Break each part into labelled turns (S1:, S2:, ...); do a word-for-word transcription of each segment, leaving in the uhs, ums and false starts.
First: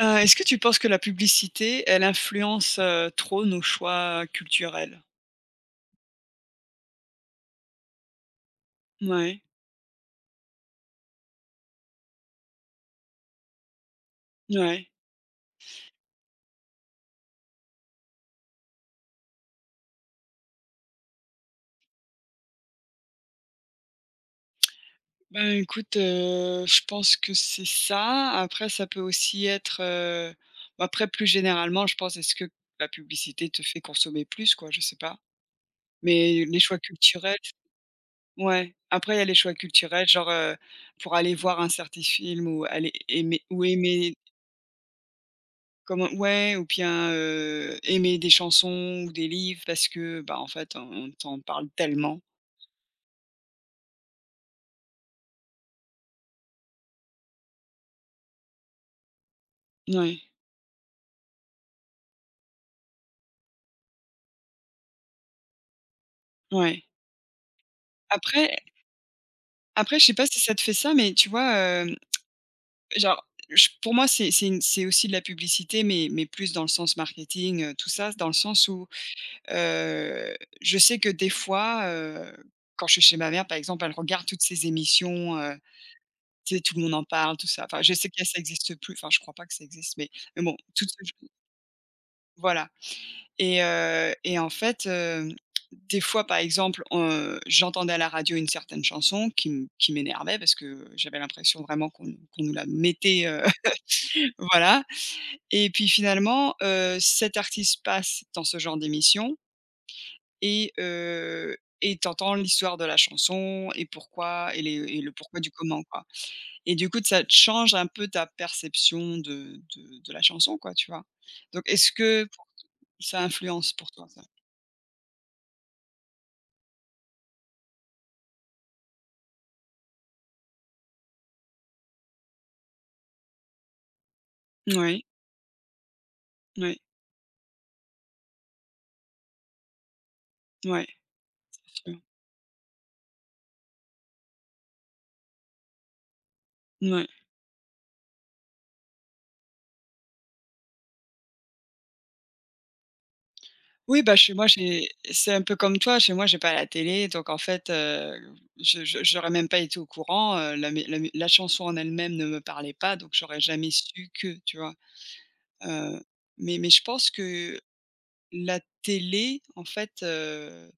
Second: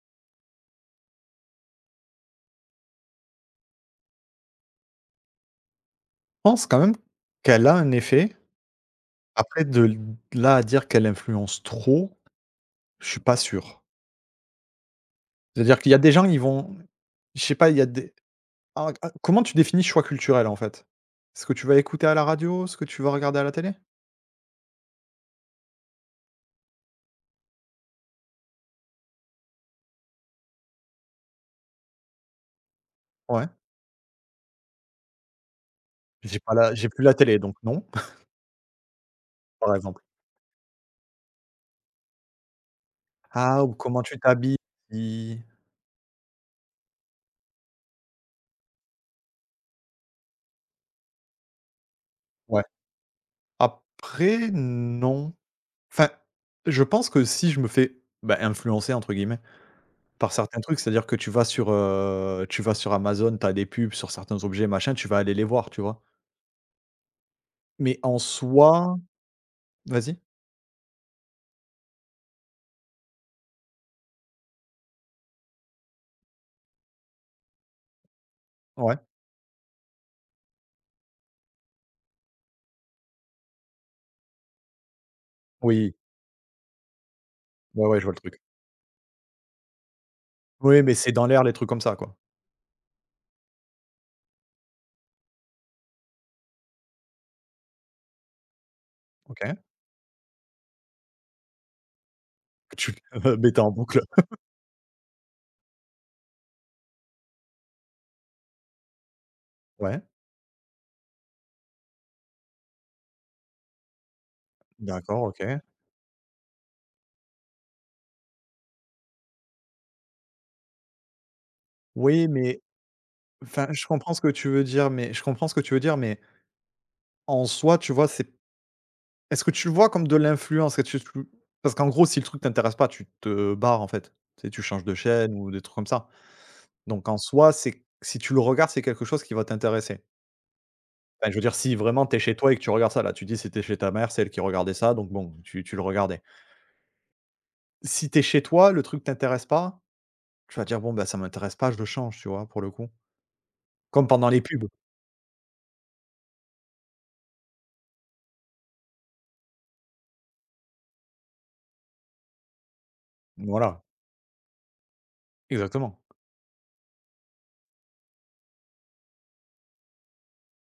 S1: Heu, est-ce que tu penses que la publicité, elle influence, heu, trop nos choix culturels?
S2: Pense quand même qu'elle a un effet.
S1: Ouais,
S2: Après de l là à dire qu'elle influence trop, je suis pas sûr.
S1: ouais.
S2: C'est-à-dire qu'il y a des gens, ils vont je sais pas, il y a des ah ah, comment tu définis choix culturel en fait? Ce que tu vas écouter à la radio, ce que tu vas regarder à la télé?
S1: Ben, écoute, heu, je pense que c'est ça. Après ça peut aussi être, heu, bah, après plus généralement, je pense, est-ce que la
S2: Ouais.
S1: publicité te fait consommer plus quoi? Je sais pas.
S2: J'ai
S1: Mais
S2: pas
S1: les
S2: la
S1: choix
S2: j'ai plus la
S1: culturels,
S2: télé donc non,
S1: ouais. Après il y a les choix
S2: par exemple.
S1: culturels, genre, heu, pour aller voir un certain film ou aller aimer
S2: Ah
S1: ou
S2: ou comment
S1: aimer
S2: tu t'habilles, si
S1: Comment ouais ou bien, heu, aimer des chansons ou des livres parce que, bah, en fait, on t'en parle tellement.
S2: ouais. Après non. Enfin, je pense que si je me fais, bah, «influencer» entre guillemets
S1: Ouais,
S2: par certains trucs, c'est-à-dire que tu vas sur, heu, tu vas sur Amazon, tu as des pubs sur certains objets, machin, tu vas aller les voir, tu vois?
S1: ouais.
S2: Mais en
S1: Après
S2: soi,
S1: après, je sais
S2: vas-y?
S1: pas si ça te fait ça, mais tu vois, hem, genre, je pour moi, c'est c'est une c'est aussi de la publicité, mais mais plus dans le sens marketing, heu, tout ça, dans le sens où,
S2: Ouais.
S1: heu, je sais que des fois, heu, quand je suis chez ma mère, par exemple, elle regarde toutes ces émissions, heu,
S2: Oui.
S1: tu sais, Tout le monde en parle, tout ça. Enfin,
S2: Ouais,
S1: je
S2: ouais, je
S1: sais
S2: vois le
S1: que ça
S2: truc.
S1: existe plus, enfin, je crois pas que ça existe, mais mais bon,
S2: Oui,
S1: toutes
S2: mais c'est
S1: ce
S2: dans l'air, les trucs comme ça, quoi.
S1: voilà. Et heu et en fait, hem, des fois, par exemple, heu, j'entendais à la radio une certaine chanson
S2: OK.
S1: qui m qui m'énervait parce que j'avais l'impression vraiment qu'on qu'on nous la
S2: Tu
S1: mettait,
S2: le
S1: heu,
S2: mettais en boucle.
S1: voilà et puis finalement, heu, cet artiste passe dans ce genre d'émission
S2: Ouais,
S1: et heu et tu l'histoire de la chanson et pourquoi et les et le
S2: d'accord,
S1: pourquoi
S2: OK.
S1: du comment, quoi et du coup, ça te change un peu ta perception de de de la chanson, quoi, tu vois? Donc est-ce que
S2: Oui,
S1: pour
S2: mais
S1: ça
S2: enfin,
S1: influence
S2: je
S1: pour toi,
S2: comprends ce
S1: ça?
S2: que tu veux dire, mais je comprends ce que tu veux dire, mais en soi, tu vois, c'est est-ce que tu le vois comme de l'influence? Est-ce que tu Parce qu'en gros, si le truc t'intéresse pas, tu te barres, en fait. Tu sais, tu changes de
S1: Oui,
S2: chaîne ou des trucs comme ça.
S1: oui.
S2: Donc en soi, c'est si tu le regardes, c'est quelque chose qui va t'intéresser.
S1: Ouais,
S2: Enfin, je veux dire, si
S1: c'est sûr.
S2: vraiment t'es chez toi et que tu regardes ça, là, tu dis: «C'était chez ta mère, c'est elle qui regardait ça», donc bon, tu tu le regardais.
S1: Mouais.
S2: Si t'es chez toi, le truc t'intéresse pas, tu vas dire: «Bon, bah, ça m'intéresse pas, je le change», tu vois, pour le coup.
S1: Oui,
S2: Comme
S1: bah,
S2: pendant
S1: chez
S2: les
S1: moi,
S2: pubs.
S1: j'ai c'est un peu comme toi, chez moi, j'ai pas la télé, donc en fait, heu, je je j'aurais même pas été au courant, heu, la mé la mé la chanson en elle-même ne me parlait pas, donc j'aurais jamais
S2: Voilà,
S1: su que, tu vois?
S2: exactement.
S1: Heu, mais mais je pense que la télé, en fait, heu,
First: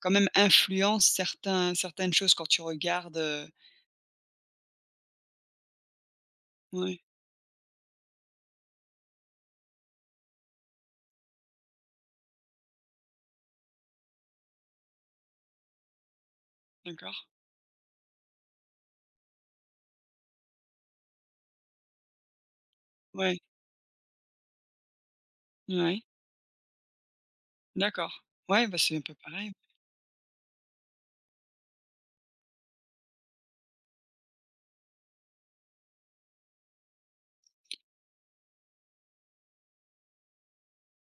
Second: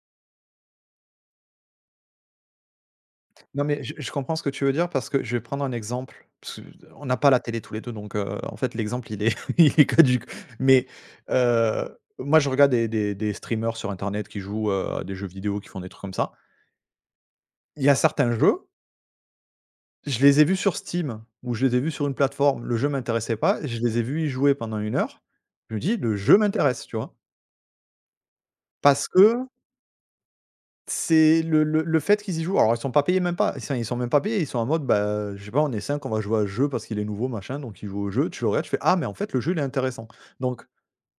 S1: quand même influence certains certaines choses quand tu regardes, heu
S2: Non, mais je je comprends ce que tu veux dire parce que je vais prendre un exemple, parce que
S1: ouais,
S2: on n'a pas la télé tous les deux, donc heu, en fait, l'exemple, il est il est caduque. Mais heu, moi, je regarde des des des streamers sur internet qui jouent, heu, à des jeux vidéo, qui font des trucs comme ça.
S1: d'accord.
S2: Il y a certains jeux, je les ai vus sur Steam ou je les ai vus sur une plateforme, le jeu m'intéressait
S1: Ouais,
S2: pas, je les ai vus y jouer pendant une heure. Je me dis:
S1: ouais,
S2: «Le jeu m'intéresse», tu vois?
S1: d'accord. Ouais, bah, c'est un
S2: Parce
S1: peu
S2: que
S1: pareil.
S2: c'est le le le fait qu'ils y jouent, alors ils sont pas payés, même pas, ils sont ils sont même pas payés, ils sont en mode, bah, je sais pas, on est cinq, on va jouer à ce jeu parce qu'il est nouveau machin, donc ils jouent au jeu, tu le regardes, tu fais: «Ah mais en fait le jeu il est intéressant». Donc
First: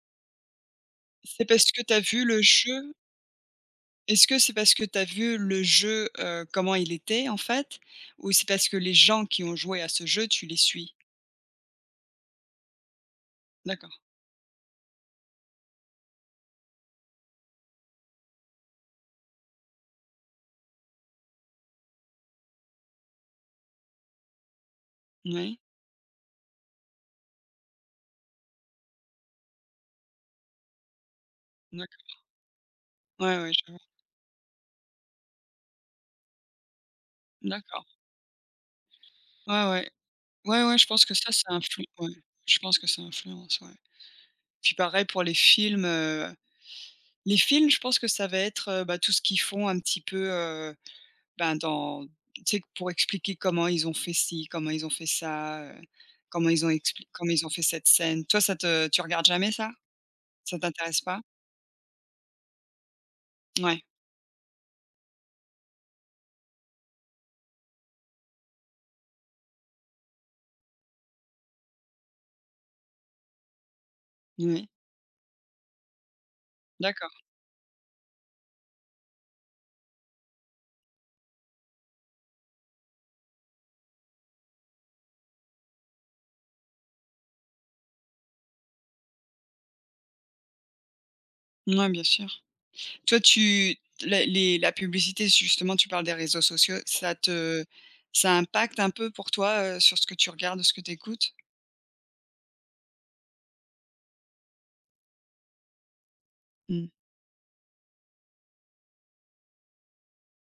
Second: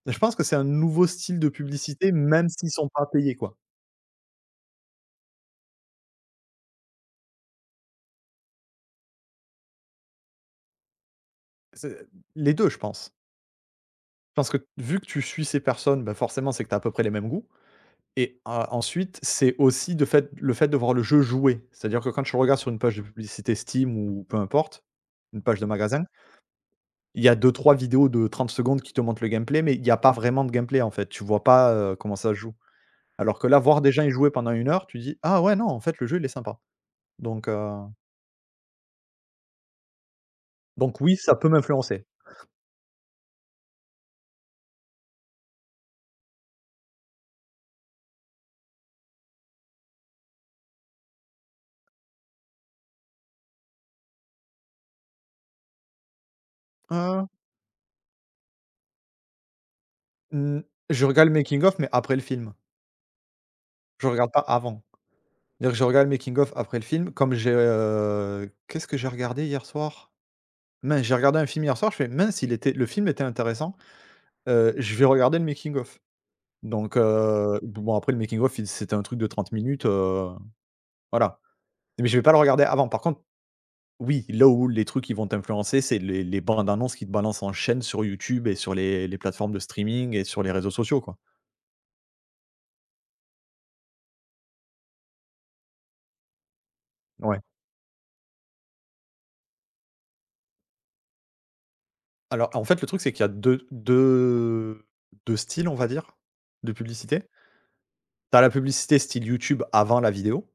S2: je pense que c'est un nouveau style
S1: C'est
S2: de
S1: parce que tu as
S2: publicité
S1: vu le
S2: même s'ils sont
S1: jeu
S2: pas payés, quoi.
S1: Est-ce que c'est parce que tu as vu le jeu, heu, comment il était en fait? Ou c'est parce que les gens qui ont joué à ce jeu, tu les suis?
S2: C'est les deux, je pense.
S1: D'accord,
S2: Je pense que vu que tu suis ces personnes, bah, forcément c'est que tu as à peu près les mêmes goûts. Et heu, ensuite, c'est aussi de fait le fait de voir le jeu jouer. C'est-à-dire que quand je regarde sur une page de publicité Steam ou peu importe, une
S1: oui,
S2: page de magasin, il y a deux trois vidéos de trente secondes qui te montrent le gameplay, mais il n'y a pas vraiment de gameplay, en fait. Tu vois pas, heu, comment
S1: d'accord.
S2: ça se joue.
S1: Ouais,
S2: Alors que
S1: ouais,
S2: là,
S1: je vois.
S2: voir des gens y jouer pendant une heure, tu dis: «Ah ouais, non, en fait, le jeu, il est sympa». Donc heu,
S1: D'accord. Ouais, ouais. Ouais, ouais, je
S2: donc
S1: pense que
S2: oui,
S1: ça,
S2: ça
S1: ça
S2: peut
S1: influe,
S2: m'influencer.
S1: ouais. Je pense que ça influence, ouais. Puis pareil pour les films, heu, les films, je pense que ça va être, heu, bah, tout ce qu'ils font un petit peu, heu, ben, dans tu sais, pour expliquer comment ils ont fait ci, comment ils ont fait ça, heu, comment ils ont expli
S2: Heu,
S1: comment ils ont fait cette scène. Toi, ça te tu regardes jamais ça? Ça
S2: mmh,
S1: t'intéresse
S2: je
S1: pas?
S2: regarde le making of, mais après le film.
S1: Ouais,
S2: Je regarde pas avant. C'est-à-dire que je regarde le making of après le film. Comme j'ai, heu, qu'est-ce que j'ai regardé hier soir? Mince, j'ai regardé un film hier soir, je fais: «Mince, il était le film était intéressant,
S1: ouais,
S2: heu, je vais regarder le making of». Donc
S1: d'accord.
S2: heu, bon, après le making of il c'était un truc de trente minutes, heu, voilà. Mais je vais pas le regarder avant. Par contre, oui, là où les trucs qui vont t'influencer, c'est les les bandes annonces qui te balancent en chaîne sur YouTube et sur les les plateformes de streaming et sur les réseaux sociaux, quoi.
S1: Ouais, bien sûr. Toi, tu la les la publicité, justement, tu parles des réseaux sociaux, ça
S2: Ouais.
S1: te ça impacte un peu pour toi, heu, sur ce que tu regardes ou ce que tu écoutes?
S2: Alors en fait, le truc, c'est qu'il y a deux deux deux styles, on va dire, de
S1: Mmh.
S2: publicité. T'as la publicité style YouTube avant la vidéo,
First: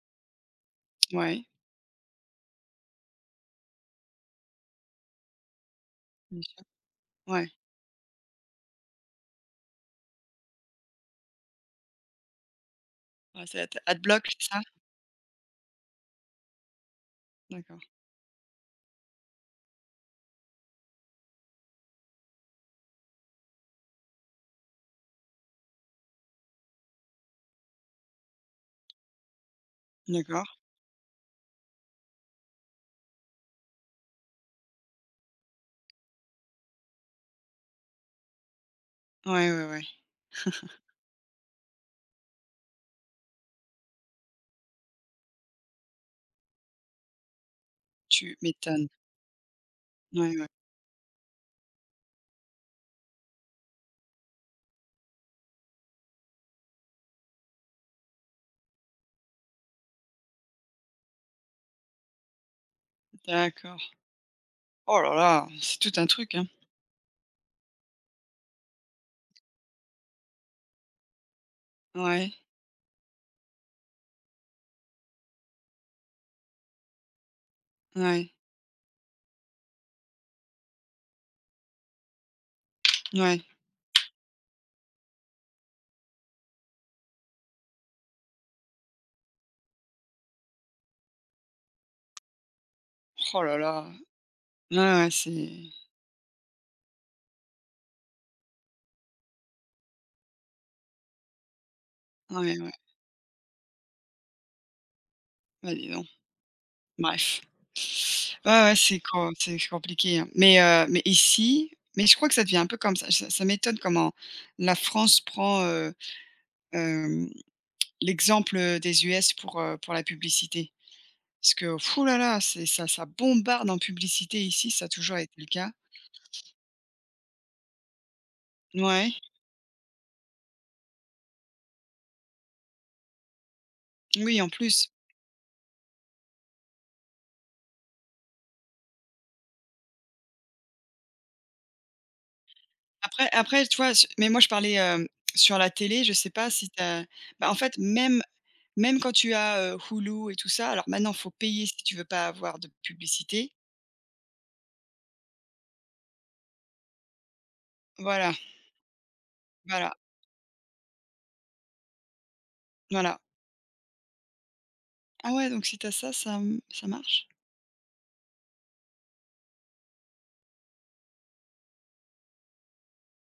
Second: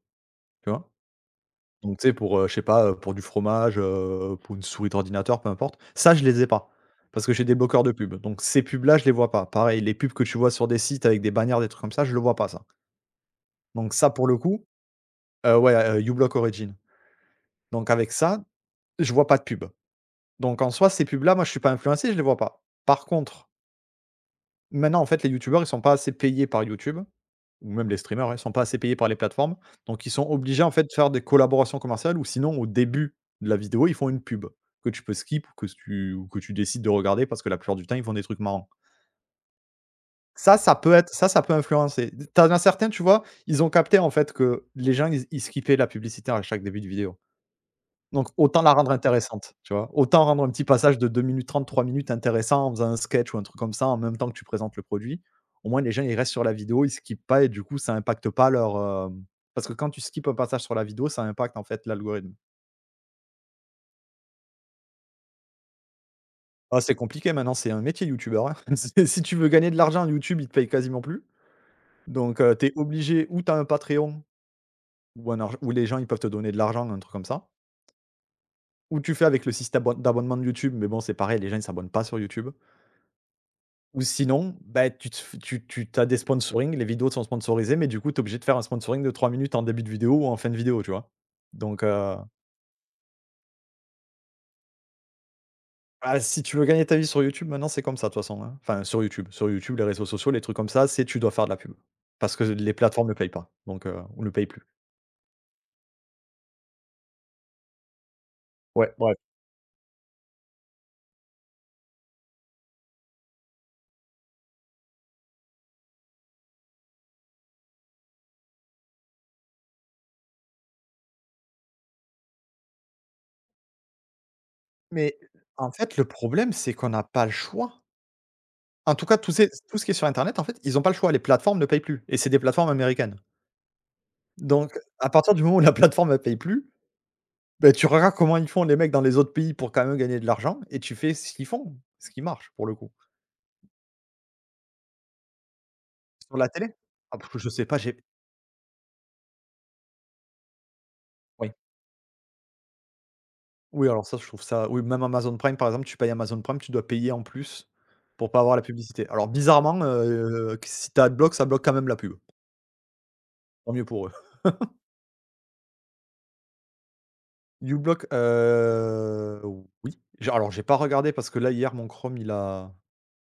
S2: tu vois?
S1: Ouais,
S2: Donc tu sais, pour, heu, je sais pas, heu, pour du fromage, heu, pour une souris d'ordinateur, peu importe. Ça, je
S1: bien
S2: les ai
S1: sûr.
S2: pas, parce que j'ai
S1: Ouais.
S2: des bloqueurs de pubs. Donc ces pubs-là, je les vois pas. Pareil, les pubs que tu vois sur des sites avec des bannières, des trucs comme ça, je le vois pas ça.
S1: Ouais, c'est ad
S2: Donc ça,
S1: adblock,
S2: pour le
S1: c'est ça?
S2: coup, heu, ouais, heu, uBlock Origin.
S1: D'accord,
S2: Donc avec ça, je vois pas de pub. Donc en soi, ces pubs-là, moi, je suis pas influencé, je les vois pas. Par contre, maintenant, en fait, les youtubeurs, ils sont pas assez payés par YouTube. Ou même les streamers, ouais, sont pas assez payés par les plateformes, donc ils sont
S1: d'accord.
S2: obligés, en fait, de faire des collaborations commerciales ou sinon au début de la vidéo, ils font une pub que tu peux skip ou que tu ou que tu décides de regarder parce que la plupart du temps, ils font des trucs marrants.
S1: Ouais, ouais, ouais,
S2: Ça, ça peut être ça, ça peut influencer. Tu en as certains, tu vois, ils ont capté, en fait, que les gens, ils ils skippaient la publicité à chaque début de vidéo. Donc
S1: tu
S2: autant la
S1: m'étonnes.
S2: rendre intéressante, tu vois? Autant
S1: Ouais,
S2: rendre
S1: ouais,
S2: un petit passage de deux minutes trente, trois minutes intéressant en faisant un sketch ou un truc comme ça, en même temps que tu présentes le produit. Au moins les gens, ils restent sur la vidéo, ils skippent pas et du coup ça impacte pas leur, hem parce que quand tu skippes un passage sur la vidéo, ça impacte en fait l'algorithme.
S1: d'accord. Oh là là, c'est tout un truc, hein.
S2: Ah c'est compliqué maintenant, c'est un métier youtubeur, hein. C'est Si tu veux gagner de l'argent, YouTube, il te paye quasiment plus.
S1: Ouais,
S2: Donc heu, tu obligé ou t'as un Patreon ou un arg où les gens, ils peuvent te donner de l'argent, un truc comme ça,
S1: ouais,
S2: ou tu fais avec le système d'abonnement de YouTube, mais bon, c'est pareil, les gens, ils s'abonnent pas sur YouTube.
S1: ouais.
S2: Ou sinon, bah, tu te f tu tu as des sponsoring, les vidéos sont sponsorisées, mais du coup, tu es obligé de faire un sponsoring de trois minutes en début de vidéo ou en fin de vidéo, tu vois? Donc, heu,
S1: Oh là là. Ouais, ouais, c'est
S2: bah, si tu veux gagner ta vie sur YouTube, maintenant, c'est comme ça, de toute façon, hein. Enfin, sur YouTube sur YouTube, les réseaux sociaux, les trucs comme ça, c'est tu dois faire de la pub. Parce que
S1: ouais, ouais.
S2: les plateformes ne payent pas, donc, heu, ou ne paye plus.
S1: Bah, dis donc. Bref. Ouais, ouais,
S2: Ouais,
S1: c'est
S2: bref.
S1: com c'est compliqué, hein. Mais, heu, mais ici mais je crois que ça devient un peu comme ça. Ça ça m'étonne comment la France prend, heu, hem, l'exemple, heu, des U S pour, heu, pour la publicité. Parce que, fou là là, c'est ça ça bombarde en publicité ici, ça a
S2: Mais
S1: toujours été le cas.
S2: en fait, le problème, c'est qu'on n'a pas le choix. En tout
S1: Ouais,
S2: cas, tout ces tout ce qui est sur internet, en fait, ils n'ont pas le choix, les plateformes ne payent plus et c'est des plateformes américaines.
S1: oui, en
S2: Donc,
S1: plus.
S2: à partir du moment où la plateforme ne paye plus, beh, tu regardes comment ils font les mecs dans les autres pays pour quand même gagner de l'argent et tu fais ce qu'ils font, ce qui marche pour le coup.
S1: Après après, tu vois, je mais moi je parlais, hem, sur la télé, je sais
S2: Sur
S1: pas
S2: la télé?
S1: si tu as
S2: Ah parce que
S1: bah,
S2: je
S1: en
S2: sais
S1: fait,
S2: pas, j'ai
S1: même même quand tu as, heu, Hulu et tout ça, alors maintenant, faut
S2: oui.
S1: payer si tu veux pas avoir de publicité.
S2: Oui, alors ça, je trouve ça, oui, même Amazon Prime, par exemple, tu payes Amazon Prime, tu dois payer en plus
S1: Voilà,
S2: pour pas avoir la publicité. Alors bizarrement,
S1: voilà,
S2: heu, que si t'as as Adblock, ça bloque quand même la pub.
S1: voilà.
S2: Tant mieux pour eux.
S1: Ah ouais, donc si tu ça, ça, mmh, ça marche?
S2: Ublock, heu, oui. J'ai Alors j'ai pas regardé parce que là, hier, mon Chrome, il a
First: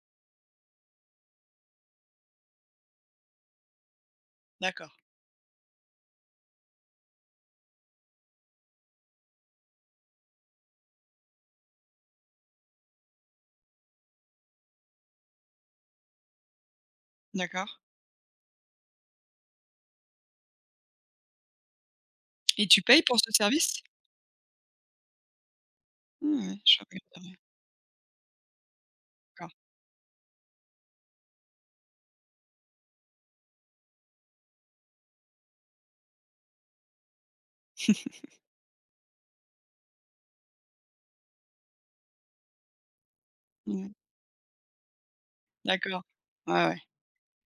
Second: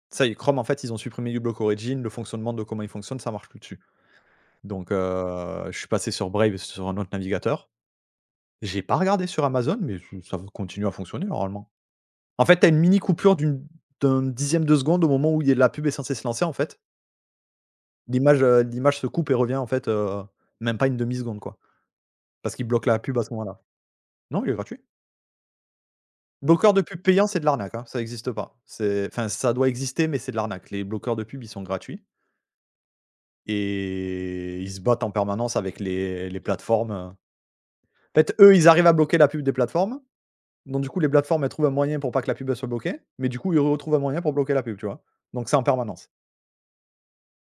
S2: ça y est, Chrome, en fait, ils ont supprimé Ublock Origin, le fonctionnement de comment il fonctionne, ça marche plus dessus.
S1: D'accord,
S2: Donc heu, je suis passé sur Brave, sur un autre navigateur. J'ai pas regardé sur Amazon, mais ça continue à fonctionner normalement. En fait, t'as une mini coupure d'une d'un dixième de seconde au moment où il y a la pub est censée se lancer en fait.
S1: d'accord.
S2: L'image, heu, l'image se coupe et revient en fait, heu, même pas une demi seconde quoi, parce
S1: Et
S2: qu'il
S1: tu
S2: bloque la
S1: payes pour
S2: pub à
S1: ce
S2: ce moment-là.
S1: service?
S2: Non, il est gratuit.
S1: Ouais, ouais,
S2: Bloqueur
S1: je
S2: de pub payant,
S1: regarderai.
S2: c'est de l'arnaque, hein, ça n'existe pas. C'est Enfin
S1: D'accord.
S2: ça doit exister, mais c'est de l'arnaque. Les bloqueurs de pub, ils sont gratuits et ils se battent en permanence avec les les plateformes, euh. En fait, eux, ils arrivent à bloquer la pub des plateformes. Donc du coup, les plateformes, elles trouvent un moyen pour pas que la pub, elle soit bloquée, mais du coup, ils
S1: Ouais,
S2: retrouvent un moyen pour bloquer la pub, tu vois? Donc c'est en
S1: d'accord.
S2: permanence.
S1: Ouais, ouais.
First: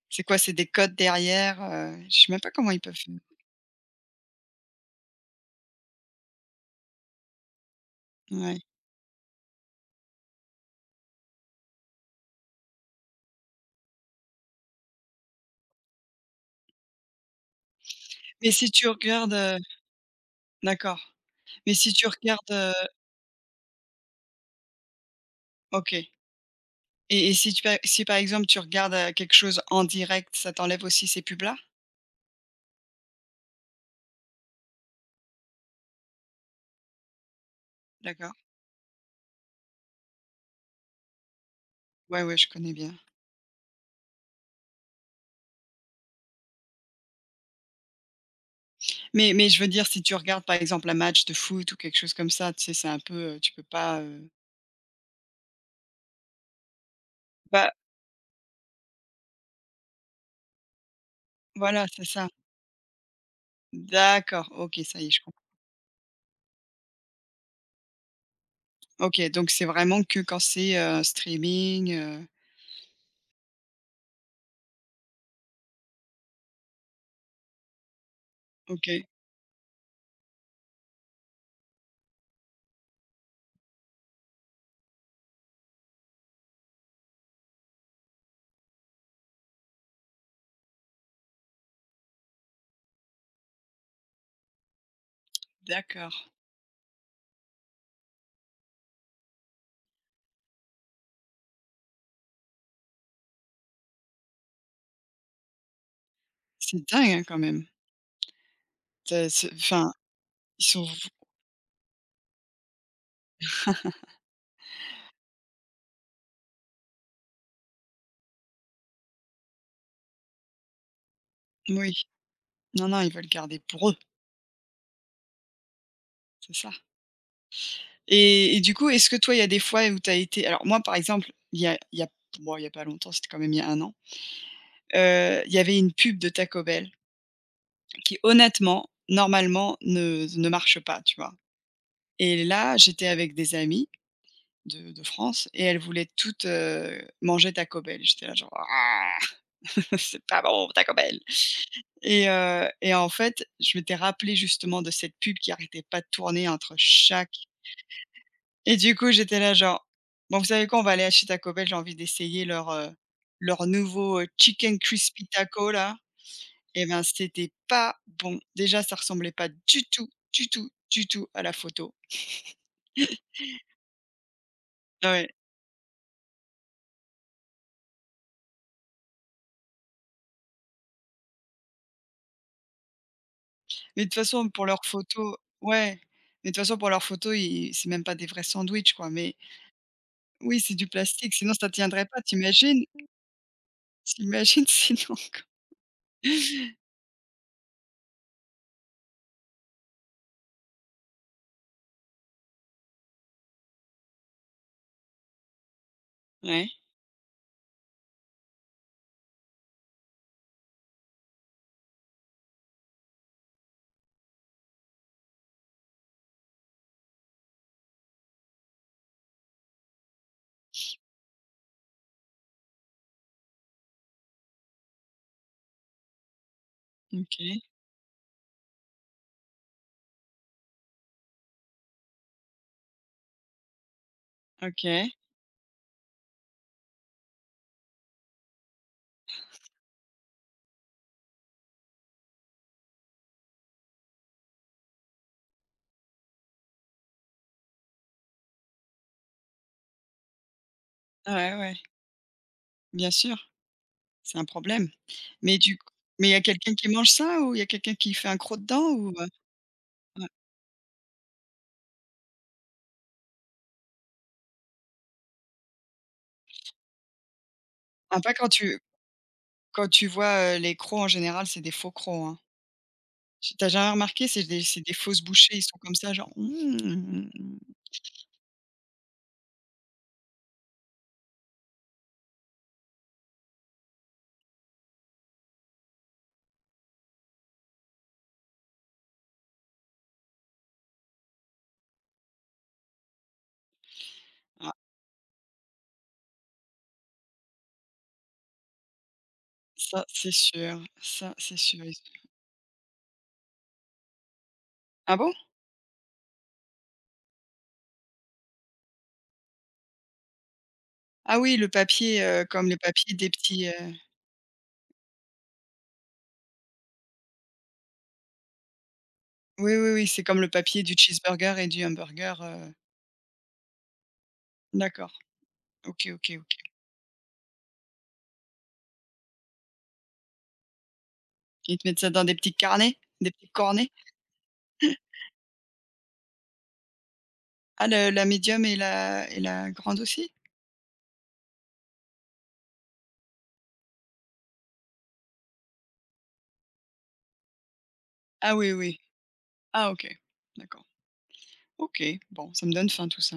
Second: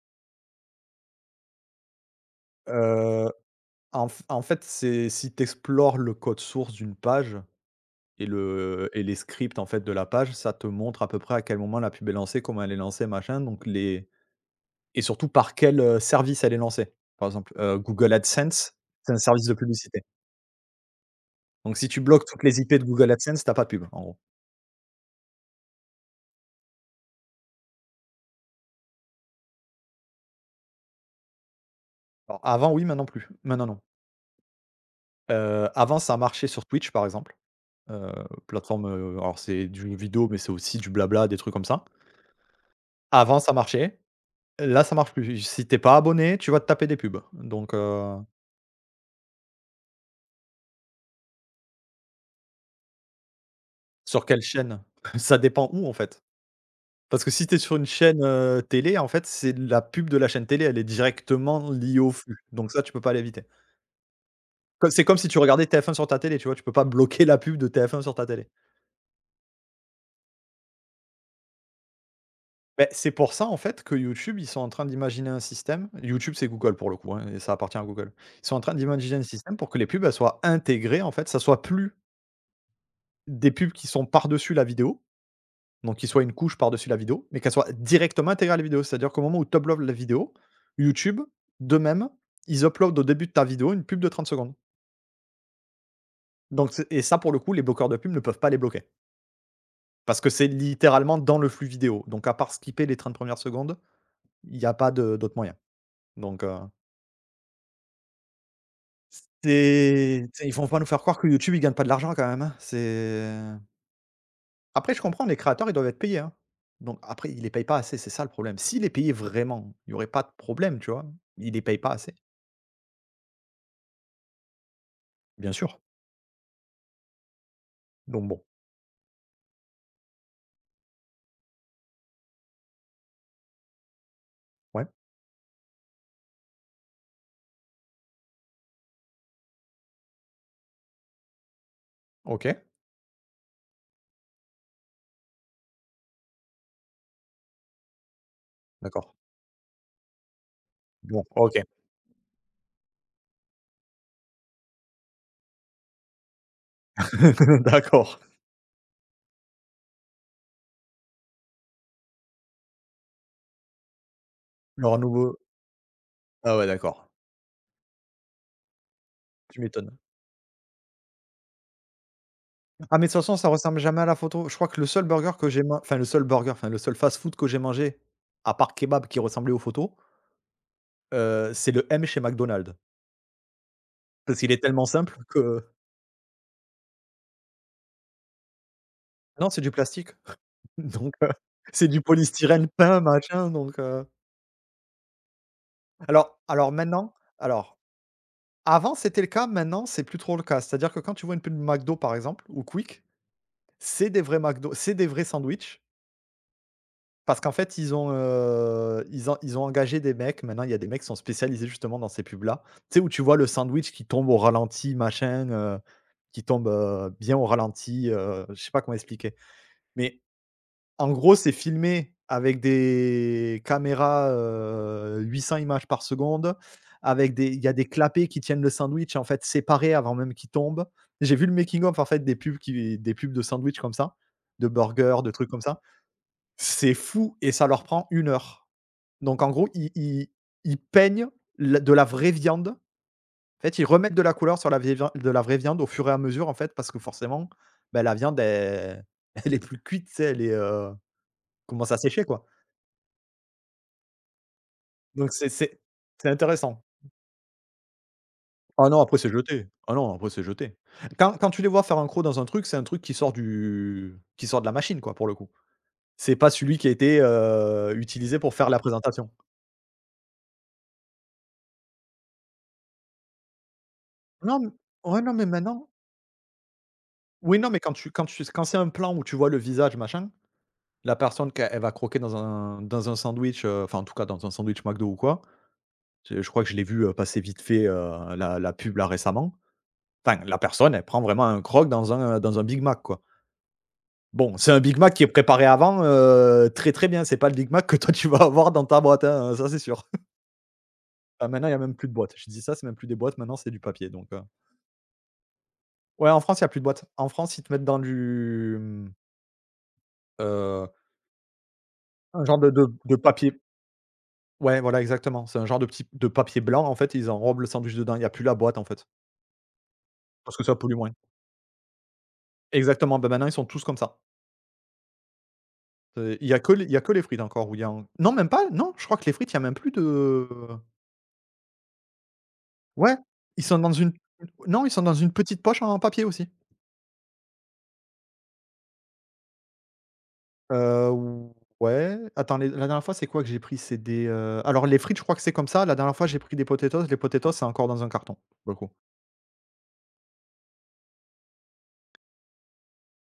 S1: C'est quoi? C'est des codes derrière, heu, je sais même pas comment ils peuvent faire.
S2: Heu, en f en fait, c'est si tu explores le code source d'une page et
S1: Ouais.
S2: le et les scripts, en fait, de la page, ça te montre à peu près à quel moment la pub est lancée, comment elle est lancée, machin, donc les et surtout par quel, heu, service elle est lancée. Par exemple, heu, Google
S1: Mais si
S2: AdSense,
S1: tu
S2: c'est un
S1: regardes,
S2: service de
S1: heu
S2: publicité.
S1: d'accord. Mais
S2: Donc si
S1: si
S2: tu
S1: tu
S2: bloques toutes
S1: regardes,
S2: les
S1: heu
S2: I P de Google AdSense, t'as pas de pub, en gros.
S1: OK. Et et si tu pa si par exemple tu regardes, heu, quelque chose en direct, ça t'enlève aussi ces pubs-là?
S2: Alors avant oui, maintenant plus. Maintenant non. Heu, avant ça marchait sur Twitch, par exemple. Heu,
S1: D'accord.
S2: Plateforme, heu, alors c'est du jeu vidéo, mais c'est aussi du blabla, des trucs comme ça.
S1: Ouais, ouais, je connais bien.
S2: Avant ça marchait, là ça marche plus. Si t'es pas abonné, tu vas te taper des pubs, donc heu,
S1: Mais mais je veux dire, si tu regardes, par exemple, un match de foot ou quelque chose comme ça, tu sais, c'est un peu, heu, tu peux pas,
S2: sur
S1: heu
S2: quelle chaîne? Ça dépend où, en fait. Parce que si t'es
S1: bah,
S2: sur une chaîne, heu, télé, en fait, c'est la pub de la chaîne télé, elle est directement
S1: voilà,
S2: liée
S1: c'est
S2: au
S1: ça.
S2: flux, donc ça, tu peux pas l'éviter.
S1: D'accord, OK,
S2: Co
S1: ça
S2: c'est
S1: y est,
S2: comme
S1: je
S2: si tu
S1: comprends.
S2: regardais T F un sur ta télé, tu vois? Tu peux pas bloquer la pub de T F un sur ta télé.
S1: OK, donc c'est vraiment que quand c'est, heu, streaming, heu,
S2: Beh, c'est pour ça en fait que YouTube, ils sont en train d'imaginer un système YouTube, c'est Google pour le coup, hein, et ça appartient à Google. Ils sont en train
S1: OK,
S2: d'imaginer un système pour que les pubs, elles soient intégrées en fait, ça soit plus des pubs qui sont par-dessus la vidéo, donc qui soient une couche par-dessus la vidéo, mais qu'elles soient directement intégrées à la vidéo. C'est-à-dire qu'au moment où tu uploads la vidéo, YouTube, de même, ils uploadent au début de ta vidéo une pub de trente secondes.
S1: d'accord.
S2: Donc c'est et ça pour le coup, les bloqueurs de pubs ne peuvent pas les bloquer parce que c'est littéralement dans le flux vidéo. Donc à part skipper les trente premières secondes, il n'y a pas de d'autre moyen. Donc heu
S1: C'est dingue, hein, quand même. C'est c'est enfin,
S2: c'est tu ils
S1: ils
S2: vont pas
S1: sont
S2: nous faire
S1: oui.
S2: croire que YouTube, ils gagnent pas de l'argent quand même, hein. C'est après je comprends, les créateurs, ils doivent être payés, hein. Donc après, ils les payent pas assez, c'est ça le problème. S'ils les payaient vraiment, il y aurait pas de problème, tu vois? Ils les payent pas assez,
S1: Non, non, ils veulent garder pour eux,
S2: bien sûr.
S1: c'est ça.
S2: Donc bon,
S1: Et et du coup, est-ce que toi, il y a des fois où tu as été alors moi, par exemple, il y a il y a bon, il y a pas longtemps, c'était quand même il y a un an,
S2: ouais,
S1: heu, il y avait une pub de Taco Bell qui honnêtement, normalement, ne ne marche pas, tu vois? Et
S2: OK,
S1: là, j'étais avec des amies de de France et elles voulaient toutes, heu, manger Taco Bell. J'étais là genre: «Ah,
S2: d'accord.
S1: c'est pas bon Taco Bell»
S2: Bon, OK.
S1: et heu et en fait, je m'étais rappelé justement de cette pub qui arrêtait pas de tourner entre chaque
S2: D'accord.
S1: et du coup, j'étais là genre: «Bon, vous savez quoi? On va aller acheter Taco Bell, j'ai envie d'essayer leur, heu, leur nouveau, heu, Chicken
S2: Leur
S1: Crispy
S2: nouveau
S1: Taco là».
S2: ah ouais,
S1: Et ben,
S2: d'accord,
S1: c'était pas bon. Déjà, ça ressemblait pas
S2: tu
S1: du
S2: m'étonnes.
S1: tout, du tout, du tout à la photo.
S2: Ah mais de toute façon, ça ressemble jamais à la photo. Je crois que le seul
S1: Ouais,
S2: burger que j'ai man enfin le seul burger, enfin le seul fast-food que j'ai mangé, à part kebab qui ressemblait aux photos, heu, c'est le M chez McDonald's.
S1: mais de toute
S2: Parce
S1: façon,
S2: qu'il est
S1: pour leurs
S2: tellement simple
S1: photos,
S2: que
S1: ouais, mais de toute façon, pour leurs photos, ils c'est même pas des vrais sandwichs, quoi, mais
S2: non, c'est du plastique,
S1: oui, c'est du
S2: donc heu,
S1: plastique, sinon ça
S2: c'est du
S1: tiendrait pas.
S2: polystyrène
S1: T'imagines.
S2: peint, machin, donc heu
S1: T'imagines Sinon, quoi?
S2: alors alors maintenant alors, avant c'était le cas, maintenant c'est plus trop le cas. C'est-à-dire que quand tu vois une pub McDo par exemple ou Quick, c'est des vrais McDo, c'est des vrais sandwichs
S1: Ouais,
S2: parce qu'en fait ils ont, heu, ils ont ils ont engagé des mecs. Maintenant, il y a des mecs qui sont spécialisés justement dans ces pubs-là. Tu sais, où tu vois le sandwich qui tombe au ralenti, machin, heu, qui tombe, heu, bien au ralenti, heu, je sais pas comment expliquer, mais en gros, c'est filmé avec des caméras, heu, huit cents images par seconde, avec des il
S1: OK,
S2: y a des clapets qui tiennent le sandwich, en fait, séparés avant même qu'il tombe. J'ai vu le making of, en fait, des pubs qui des pubs de sandwich comme ça, de
S1: OK.
S2: burgers, de trucs comme ça. C'est fou et ça leur prend une heure. Donc en gros, ils ils ils peignent la de la vraie viande. En fait, ils remettent de la couleur sur la vieille vian de la vraie viande au fur et à mesure, en fait, parce que forcément, ben la viande, elle elle est plus cuite, tu sais, elle est, heu,
S1: Ouais, ouais,
S2: commence à sécher, quoi.
S1: bien sûr, c'est un problème.
S2: Donc c'est
S1: Mais du
S2: c'est
S1: coup,
S2: c'est
S1: mais il y a quelqu'un
S2: intéressant.
S1: qui mange ça ou il y a quelqu'un qui fait un croc
S2: Ah
S1: dedans
S2: non,
S1: ou heu?
S2: après c'est jeté. Ah non,
S1: Ouais.
S2: après c'est jeté. Quand quand tu les vois faire un croc dans un truc, c'est un truc qui sort du qui sort de la machine quoi, pour le coup. C'est pas celui qui a été, heu,
S1: Ah, pas
S2: utilisé
S1: quand
S2: pour faire la
S1: tu
S2: présentation.
S1: quand tu vois, heu, les crocs en général, c'est des faux crocs, hein. Tu tu jamais remarqué, c'est
S2: Non,
S1: des
S2: m
S1: c'est des
S2: ouais,
S1: fausses
S2: non, mais
S1: bouchées, ils sont
S2: maintenant
S1: comme ça genre: «Mmh,
S2: oui, non, mais quand tu quand tu quand c'est un plan où tu vois le visage machin, la personne qu'elle elle va croquer dans un dans un sandwich, heu, enfin en tout cas dans un sandwich McDo ou quoi, je je crois que je l'ai vu, heu, passer vite fait, heu, la la pub là récemment. Enfin la personne, elle prend vraiment un croc dans un, dans un Big Mac quoi. Bon, c'est
S1: ah
S2: un Big Mac qui est préparé avant, heu, très, très bien. C'est pas le Big Mac que toi tu vas avoir dans ta boîte, hein, ça c'est
S1: ça
S2: sûr.
S1: c'est sûr, ça
S2: Ah
S1: c'est
S2: maintenant il y a
S1: sûr». Ils
S2: même plus de boîtes. Je dis ça, c'est même plus des boîtes, maintenant c'est du papier donc heu
S1: ah bon?
S2: ouais, en France, il y a plus de boîtes. En France, ils te mettent dans du, mmh,
S1: Ah oui, le papier, heu,
S2: un genre
S1: comme
S2: de
S1: le
S2: de
S1: papier
S2: de
S1: des
S2: papier
S1: petits, heu
S2: ouais, voilà, exactement. C'est un genre de petit de papier blanc, en fait, ils enrobent le sandwich dedans. Il y a plus la boîte, en fait,
S1: oui, oui, oui, c'est comme le
S2: parce que ça
S1: papier du
S2: pollue moins.
S1: cheeseburger et du hamburger, heu,
S2: Exactement, ben maintenant, ils sont tous comme ça.
S1: d'accord. OK, OK,
S2: Heu, il y
S1: OK.
S2: a que les il y a que les frites encore où il y a en non, même pas, non, je crois que les frites, il y a même plus de
S1: Ils te mettent ça dans des petits carnets,
S2: ouais,
S1: des petits
S2: ils sont
S1: cornets?
S2: dans une non, ils sont dans une petite poche en papier aussi.
S1: Ah le la médium et la et la grande aussi?
S2: Heu, ouais, attends, les la dernière fois, c'est quoi que j'ai pris? C'est des, heu alors les frites, je crois que c'est comme ça. La dernière fois, j'ai pris des potatoes. Les potatoes, c'est encore dans un carton,
S1: Ah oui,
S2: pour le coup.
S1: oui. Ah OK, d'accord. OK, bon, ça me donne faim tout ça.